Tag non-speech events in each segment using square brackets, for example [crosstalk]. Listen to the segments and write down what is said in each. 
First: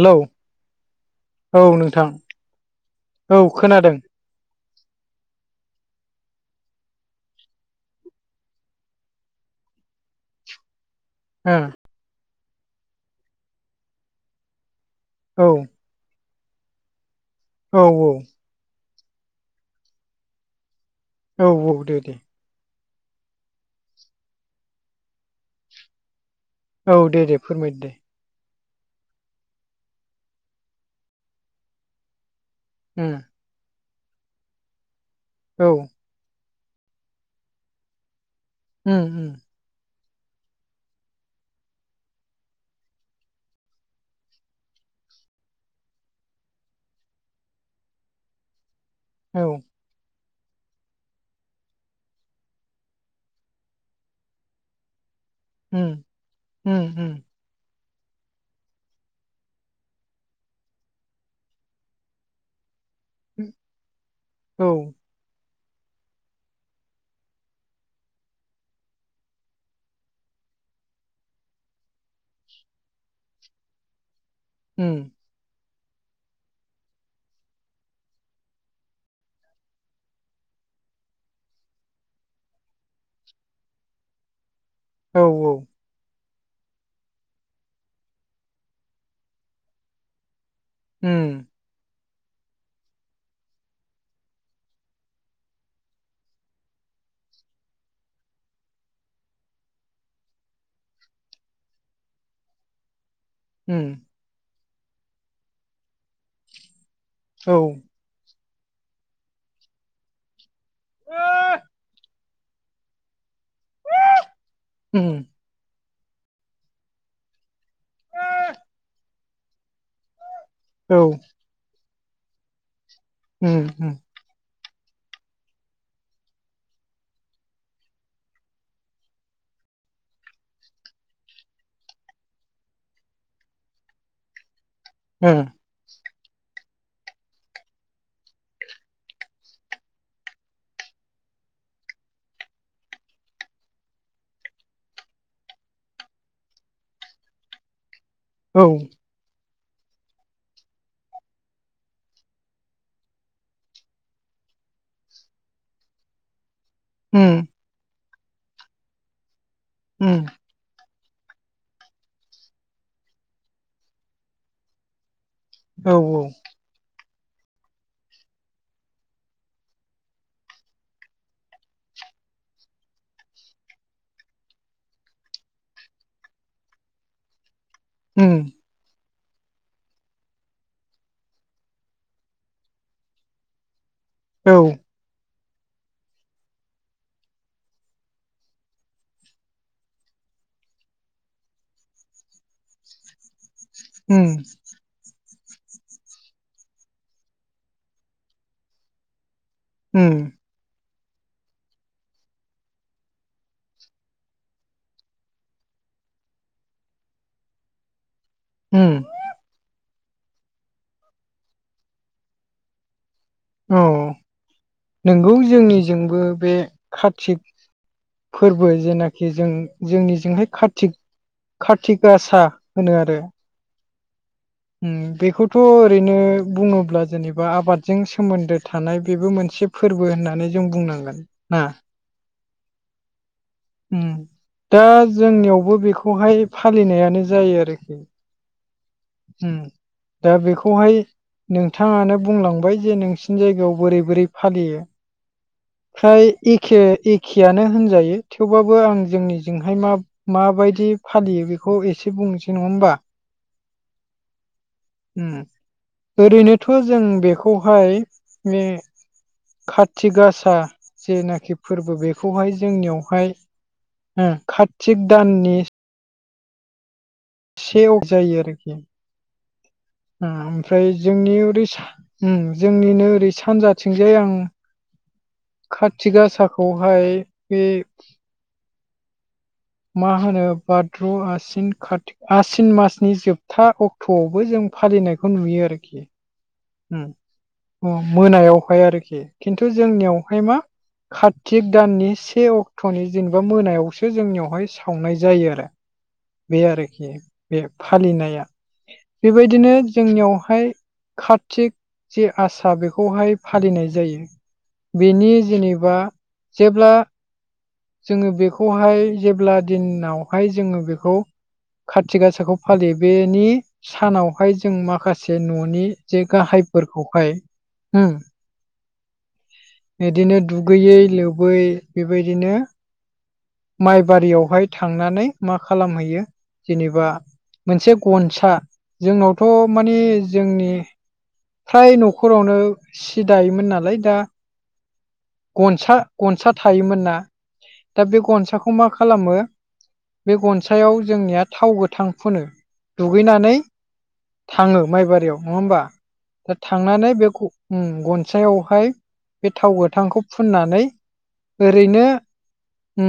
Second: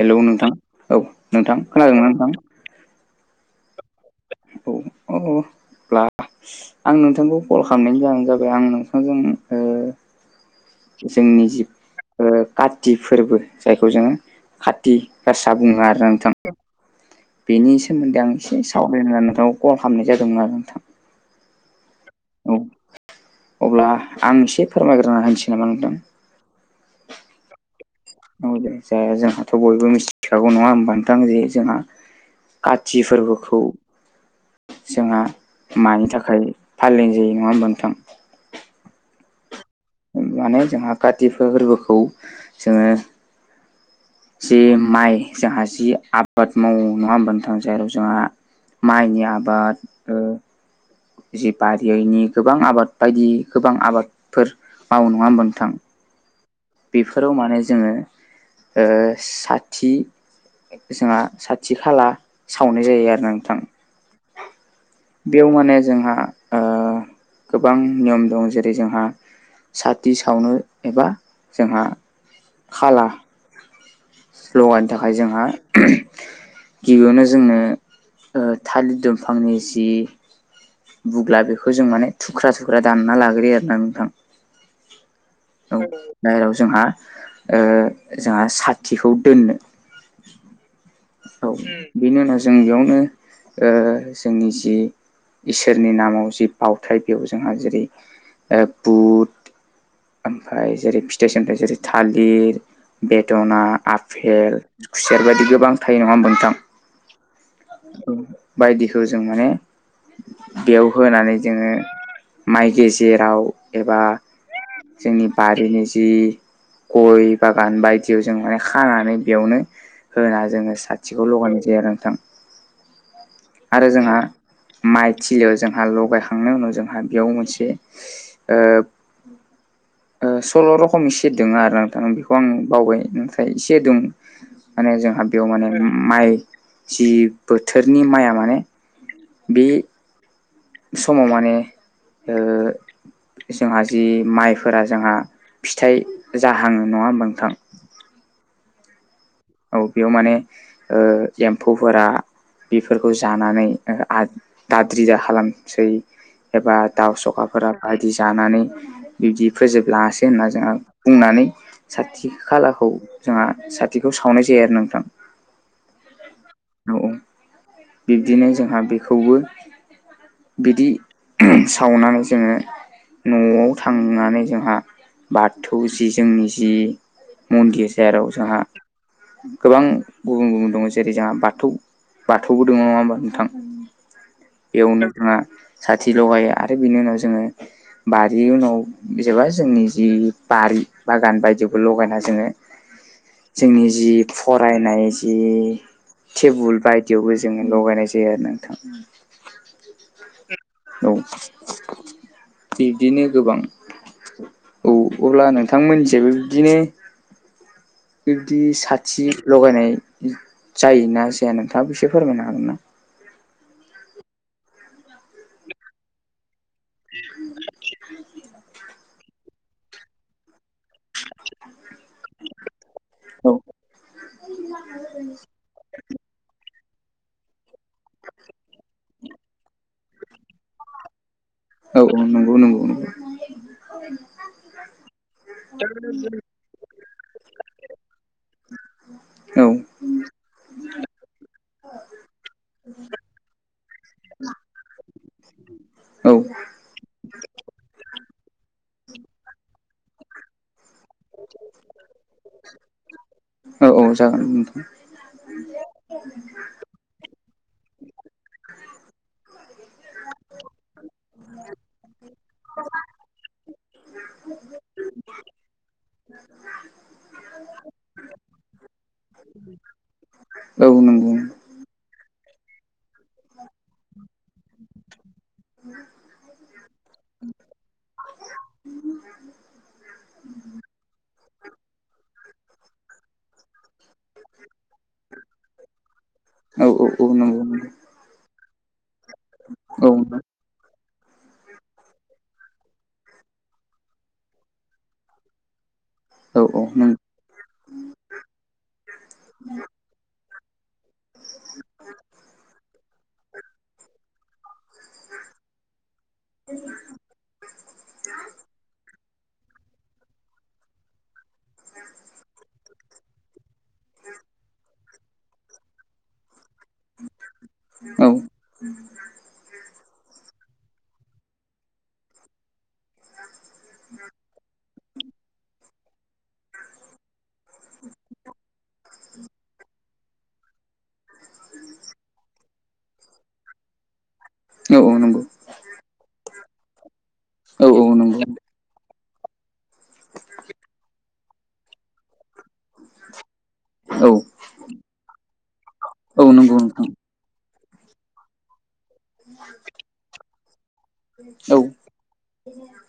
Hello नोंथां औ नोंथां खोनादों ना नोंथां? औ खोनादों। [unintelligible] आं नोंथांखौ कल खालामनायनि जानो जाबाय आं नोंथांजों जोंनि ओ जि काति फोरबो जायखौ जोङो खाथि औ भासा बुङो आरो आंथ बेनि औ औ सोमोन्दै आं एसे सावराय होना नोंथां कल खालामनाय जादोंमोन आरो नोंथां। औ औ दे दे औ अब्ला आं एसे फोरमायग्रोना होनोसै नामा नोंथां? औ दे दे फोरमायदो दे न जाया जोंहाथ' बयबो मिथिखागौ नङा होनोमबानोथां जे जोंहा काति उम फोरबोखौ जोंहा औ मानि थाखाय फालिनाय जायो नङा होनबा नोंथां? ओ ओ माने जोंहा काति फोरबोखौ जोङो जि माइ जोंहा जि आबाद मावो नङा होनबानो थाङ जेराव जोंहा माइनि औ आबाद ओ जि बारियनि गोबां आबाद बायदि गोबां आबादफोर मावनाय नङा होनोम नोंथां? [inaudible] उम उम बेफोराव माने जोङो ओ साथि जोंहा साथि खाला सावनाय जायो आरो। गोनांथां औ बेयाव माने जोंहा ओ गोबां नियम दं जेरै जोंहा साथि सावनो एबा जोंहा खाला स्लगानि उम थाखाय जोंहा गिबियावनो जोंनो ओ थालिर दंफांनि जि बुगब्ला बेखौ जों माने थुख्रा थुख्रा दानना लाग्रोयो आर ना नोंथां? औ औ औ बाहेराव जोंहा जोंहा साथिखौ दोननो उम औ बेनि उनाव जों बेयावनो जोंनि जि इसोरनि नामाव जि बावथाय बेयाव जोंहा जेरै ओ बुध ओमफ्राय जेरै फिथाइ सामथाइ जेरै थालिर बेदना उम आफपेल खुसेर बायदि गोबां थायो नङा होनबा नोंथां? औ बायदिखौ जों माने बेयाव होनानै जोङो माइ गेजेराव एबा उम जोंनि बारिनि जि गय बागान बायदियाव जों माने खानानै बेयावनो होना जोङो ओ औ साथिखौ लगायनाय जायो आरो नोंथां उम उम आरो जोंहा माइ थिलियाव जोंहा लगायखांनायनि उनाव जोंहा बेयाव मोनसे ओ ओ सल' रखमनि स दङ आरो नोंथां बेखौ आं बावबाय नाथाय इसे दं माने जों बेयाव माने माइ जि बोथोरनि माइया माने बे समाव माने ओ जोंहा जि माइफोरा जोंहा फिथाइ जाहाङो नङा होमबा नोंथां? औ औ बेयाव माने ओ एम्फौफोरा बेफोरखौ जानानै दाद्रि दा खालामसै एबा दाउ उम औ सखाफोरा बायदि जानानै बिदि फोजोबलाङासै होनना जोंहा बुंनानै साथि खालाखौ जोंहा साथिखौ सावनाय जायो आरो नोंथां? औ औ औ औ बिब्दिनो जोंहा बेखौबो बिदि सावनानै जोङो न'आव थांनानै जोंहा बाथौ जि जोंनि जि मन्दिर जेराव जोंहा गोबां गुबुन गुबुन दङ जेरै जोंहा बाथौ बाथौ बाथौबो दङ नङा होनोमबा नोंथां? औ नो जोंहा साथि लगायो आरो बिनि उनाव जोङो बारि उनाव जबा जोंनि जि बारि बागान बायदिबो लगायना जोङो जोंनि जि उम फरायनाय जि टेबोल बायदियावबो जोङो लगायनाय जायो आरो नोंथां। उम औ बिब्दिनो गोबां। औ अब्ला नोंथांमोननिसिमबो बिदिनो बिबदि उम साथि लगायनाय जायोना जाया नोंथाङाो एसे फोरमायनो हागोन ना? औ नोंगौ जोंनिजोंबो बे कार्तिक फोरबो जेनाखि जों जोंनिजोंहाय कारति गासा होनो आरो। औ उम बेखौथ' ओरैनो बुङोब्ला जेनेबा आबादजों सोमोन्दो थानाय बेबो मोनसे फोरबो होननानै जों बुंनांगोन ना। औ औ नोंगौ नोंगौ नोंगौ। उम दा जोंनियावबो बेखौहाय फालिनायानो जायो आरोखि। उम औ दा बेखौहाय नोंथाङानो बुंलांबाय जे नोंसिनि जायगायाव बोरै बोरै फालियो। फ्राय औ इखे इख खेयानो होनजायो थेवबाबो आं जोंनिजोंहाय मा माबायदि फालियो बिखौ एसे बुंसै नङा होमबा? औ औ जागोन नोंथां उम ओरैनोथ' जों बेखौहाय मे कथिग गासा जेनाखि फोरबो बेखौहाय जोंनियावहाय हो कार्तिक दाननि [inaudible] से अक जायो आरोखि [inaudible] आ ओमफ्राय औ नंगौ जोंनि ओरै सा उम जोंनिनो रै सानजाथिंजाय आं काथिग गासाखौहाय बे [inaudible] मा होनो भाद्र' आसिन कातिक आसिन मासनि जोबथा अक थौआवबो जों फालिनायखौ नुयो आरोखि। औ औ उम औ नोंगौ नोंगौ। अ मोनायावहाय आरोखि खिन्थु औ जोंनियावहाय मा कार्तिक दाननि से अक्ट'नि जेनेबा मोनायावसो जोंनियावहाय सावनाय जायो आरो [inaudible] बे आरोखि। नंगौ बे फालिनाया बेबायदिनो जोंनियावहाय खाथ थिक जे आसा बेखौहाय फालिनाय जायो। बिनि जेनेबा जेब्ला जोङो बेखौहाय जेब्ला दिनावहाय जोङो बेखौ खाथि गासाखौ फालियो बेनि सानावहाय जों माखासे न'नि जे गाहायफोरखौहाय उम औ इदिनो दुगैयै लोबै बेबायदिनो माइ बारियावहाय थांनानै मा खालामहैयो जेनेबा मोनसे गनसा जोंनावथ' माने जोंनि फ्राय न'खरावनो सि दायोमोन नालाय दा औ औ नंगौ। गनसा गनसा थायोमोन ना औ औ नंगौ। खौ मा खालामो बे गनसायाव जोंनिया थाव गोथां फुनो दुगैनानै औ थाङो माइबारियाव नङा होमबा औ दा नंगौ नोंथां थांनानै बे ग उम गनसायावहाय बे थाव गोथांखौ फुननानै औ ओरैनो उ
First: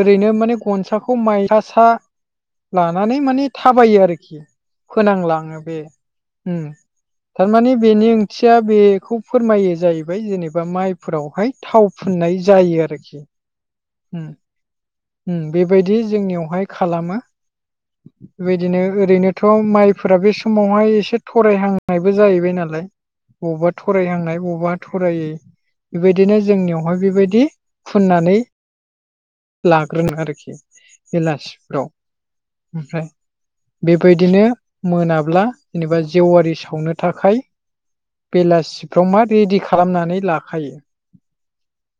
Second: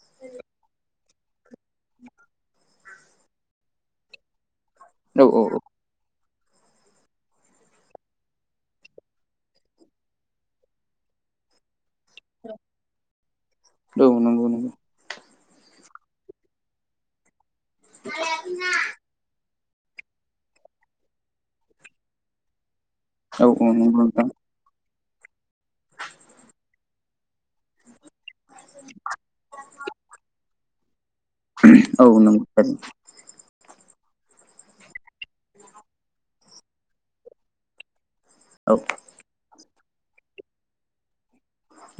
ओरैनो माने गनसाखौ माइ सा सा लानानै माने थाबायो आरोखि औ फोनांलाङो औ बे उम थारमाने बेनि ओंथिया बेखौ फोरमायो जाहैबाय जेनेबा माइ फोरावहाय थाव फुननाय जायो आरोखि। औ उम नोंगौ नोंगौ। उम बेबायदि जोंनियावहाय खालामो बेबायदिनो ओरैनोथ' थ' माइफोरा बे समावहाय एसे थरायहांनायबो जाहैबाय नालाय। औ औ बबावबा नंगौ नोंथां थरायहांनाय बबावबा थरायै बेबायदिनो जोंनियावहाय बेबायदि फुननानै [inaudible] लाग्रो [unintelligible] आरोखि। बिलास औ नंगौ बेबायदिनो मोनाब्ला जेनेबा जेवारि सावनो थाखाय [inaudible] बेलासिफ्राव मा रेडि खालामनानै लाखायो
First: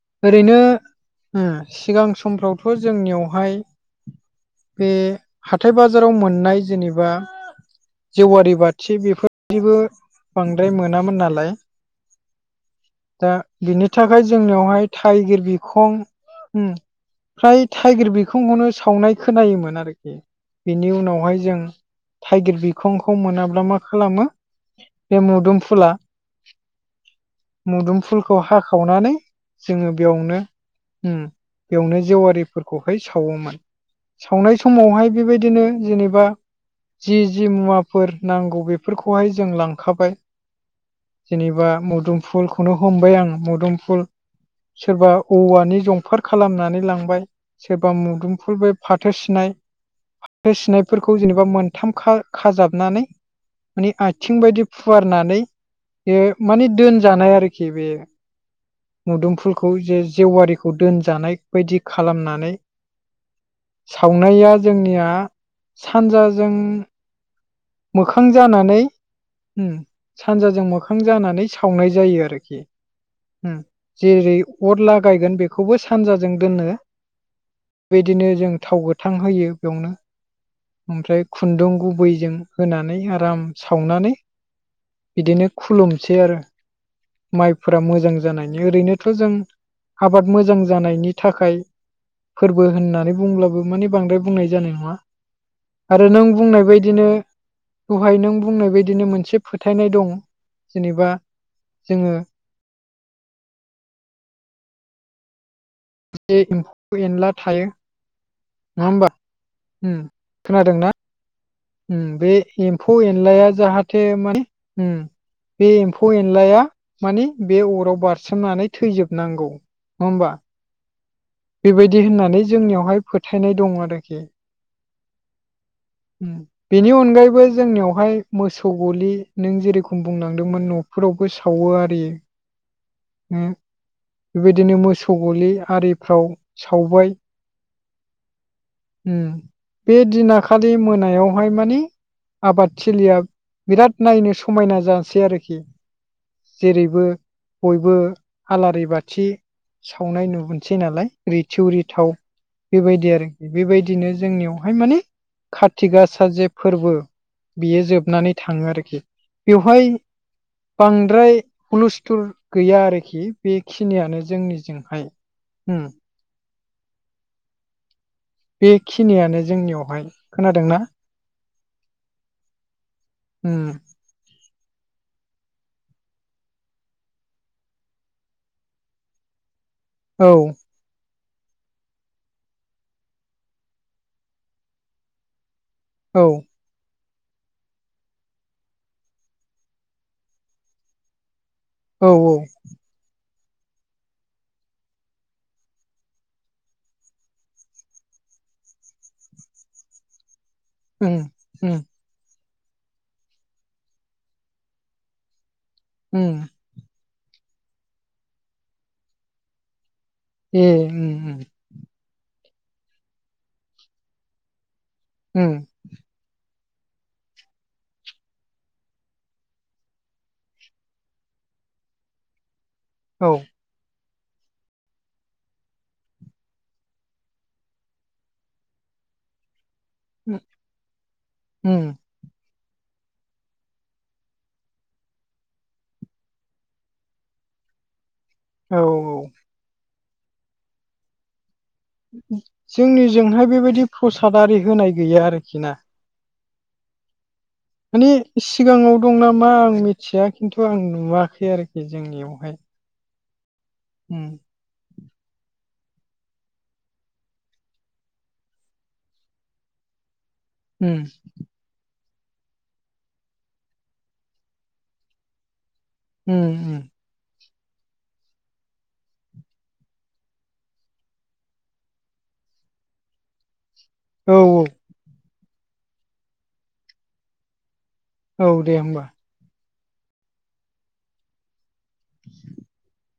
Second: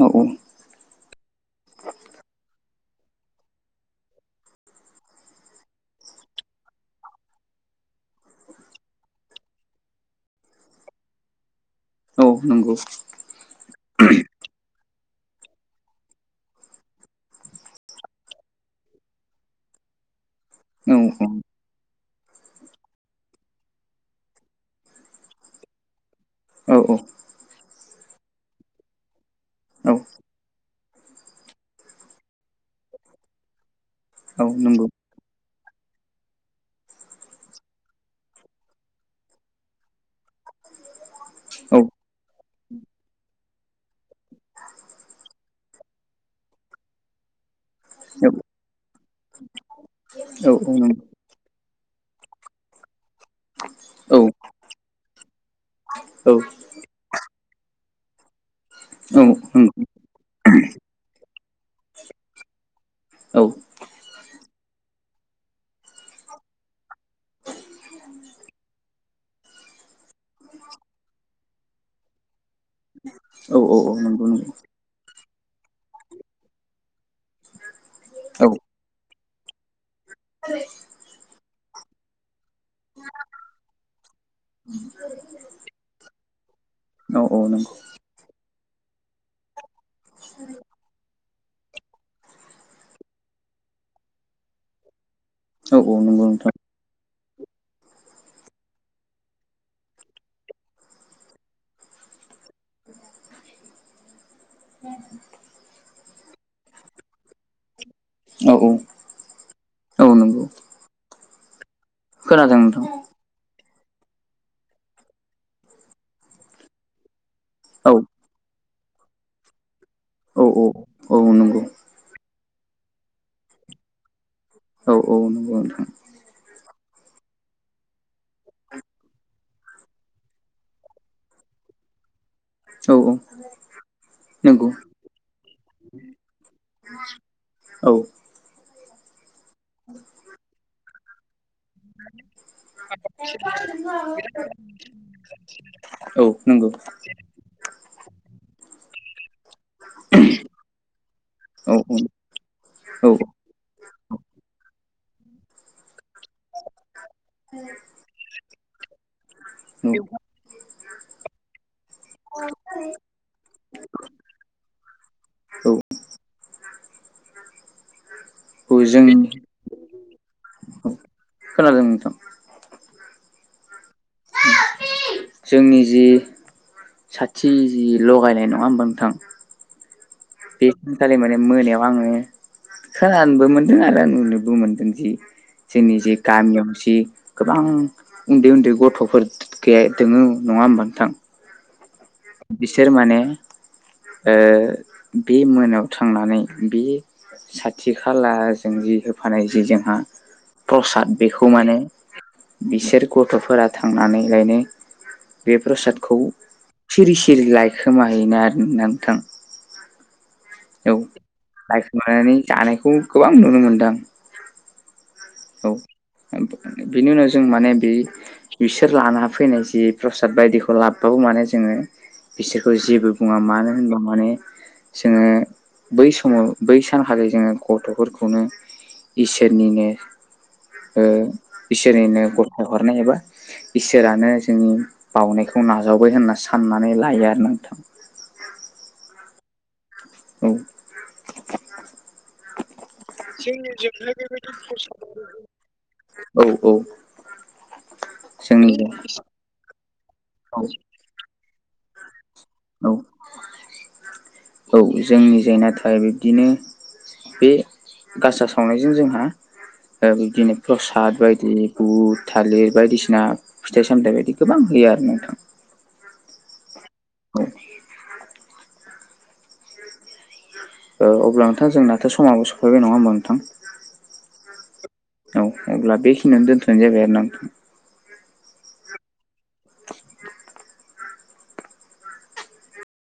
औ नंगौ औ औ नंगौ औ नंगौ औ नंगौ औ नंगौ औ ओरैनो सिगां समफ्रावथ' जोंनियावहाय बे हाथाय बाजाराव मोननाय जेनेबा जेवारि बाथि बेफोरदिबो बांद्राय मोनामोन नालाय। औ नंगौ दा बिनि थाखाय जोंनियावहाय थाइगिर बिखं फ्राय थटाइगिर बिखंखौनो सावनाय खोनायोमोन आरोखि। बेनि उनावहाय जों थाइगिर बिखंखौ मोनाब्ला मा खालामो बे मुदोम फुला औ औ मुदुम फुलखौ हाखावनानै जोङो बेयावनो बेवनो जेवारिफोरखौहाय सावोमोन। सावनाय समावहाय बेबायदिनो जेनेबा जि जि मुवाफोर नांगौ बेफोरखौहाय जों लांखाबाय। जेनेबा मुदुमफुलखौनो हमबाय आं मुदुमफुल सोरबा औवानि जंफोर खालामनानै लांबाय। सोरबा मुदुमफुल बे फाथो सिनाय फाथो सिनायफोरखौ जेनेबा मोन खथाम खाजाबनानै माने आथिं बायदि फुवारनानै बे माने दोनजानाय आरोखि। आरो बे मुदुम फुलखौ जे जेवारिखौ दोनजानाय बायदि खालामनानै औ सावनाया जोंनिया सानजाजों मोखां जानानै सानजाजों मोखां जानानै सावनाय जायो आरोखि। जेरै अरला गायगोन बेखौबो सानजाजों दोननो बिदिनो जों थाव गोथ थांहोयो बेयावनो [unintelligible] ओमफ्राय खुन्दुं गुबैजों होनानै आराम सावनानै बिदिनो खुलुमसै आरो। माइफोरा मोजां जानायनि ओरैनोथ' जों आबाद मोजां जानायनि थाखाय फोरबो होननानै बुंब्लाबो माने बांद्राय बुंनाय जानाय नङा। औ आरो नंगौ नों नोंथां बुंनाय बायदिनो बेहाय नों बुंनाय बायदिनो मोनसे फोथायनाय दं जेनेबा जोङो [inaudible] ए एम्फौ एनला थायो औ नङा होमबा औ औ नंगौ खोनादों ना? बे खोनादों नोंथां एम्फौ एन एनलाया जाहाथे माने बे एम्फौ एनलाया माने बे औ अराव बारसोमनानै थैजोबनांगौ नङा होमबा? औ औ नंगौ बेबायदि होननानै जोंनियावहाय फोथायनाय दं आरोखि। औ औ नंगौ नोंथां बेनि अनगायैबो जोंनियावहाय मोसौ गलि नों जेरेखम बुंलांदोंमोन न' फोरावबो सावो आरो। औ औ नंगौ बेबायदिनो मोसौ गलि आरिफ्राव सावबाय औ बे दिनाखालि मोनायावहाय मानिे आबादथििलिया बिराद नायनो समायना जासै आरोखि। औ नंगौ जेरैबो बयबो आलारि बाथि सावनाय नु मोनोनसै नालाय औ रिथिउरि औ थाव औ बेबायदि आरो बेबायदिनो जोंनियावहाय माने कारति गासा जे फोरबो बियो जोब नानै थाङो आरोखि बेवहाय बांद्राय हुलुस्थुर गैया आरोखि बेखिनियानो जोंनिजोंहाय औ ओ जों बेखिनियानो जोंनियावहाय खोनादोंना? खोनादों नोंथां। हम जोंनि जि साथि जि लगायनाय नङा होमबा नोंथां? औ [unintelligible] खालि माने मोनायाव आङो खोनानोबो मोनदों आरो नुनोबो मोनदों जि जोंनि जे औ गामियाव जि गोबां उन्दै उन्दै गथ'फोर गैया दोङो नङा होमबा नोंथां? औ औ बिसोर माने बे मोनायाव थांनानै बेयो साथि खालाजों जि होफानाय जि जोंहा उम प्रसाद बेखौ उम मोनो। बिसोर गथ'फोरा थांनानैलायनो बे प्रसाद उम सिरि सिरि लायखोमाहैनो आरो ना नोंथां? ए लाखनानै जानायखौ गोबां नुनो मोनो नोंथां। उम बिनि उनाव जों माने बे बिसोर लाना फैनाय जि प्रसाद बायदिखौ लाबोबावो माने जोङो बिसोरखौ जेबो औ बुङा मानो होनबा माने जोङो बै समाव बै सानखालिै जोङो गथ'फोरखौनो इसोरनिनो [inaudible] उम इसोरनिनो गथाय हरनाय एबा इसोरानो जोंनि बावउनायखौ नाजावबाय होनना साननानै लायो आरो नोंथां। औ औ औ जोंनिजोंहाय बेबायदि प्रसाद आरि होनाय गैया आरोखि ना। औ औ मानिे जोंनिजों सिगाङाव दं नामा आं मिथिया औ खिन्थु आं नुवाखै आरोखि जोंनियावहाय। औ हम औ जोंनि जायनाथाय बिब्दिनो बे गासा सावनायजों जोंहा ओ बिब्दिनो उम प्रसाद बायदि बुट थालिर बायदिसिना फिथाइ सामथाइ बायदि गोबां होयो आरो नोंथां। उम [inaudible] ओ अब्ला नोंथां जोंनाथ' समाबो सफैबाय नङा होमबा नोंथां? औ औ। औ होनब्ला बेखिनियावनो दोन्थ'नाय जाबाय आरो ना नोंथां। औ दे होमबा। [inaudible] [inaudible]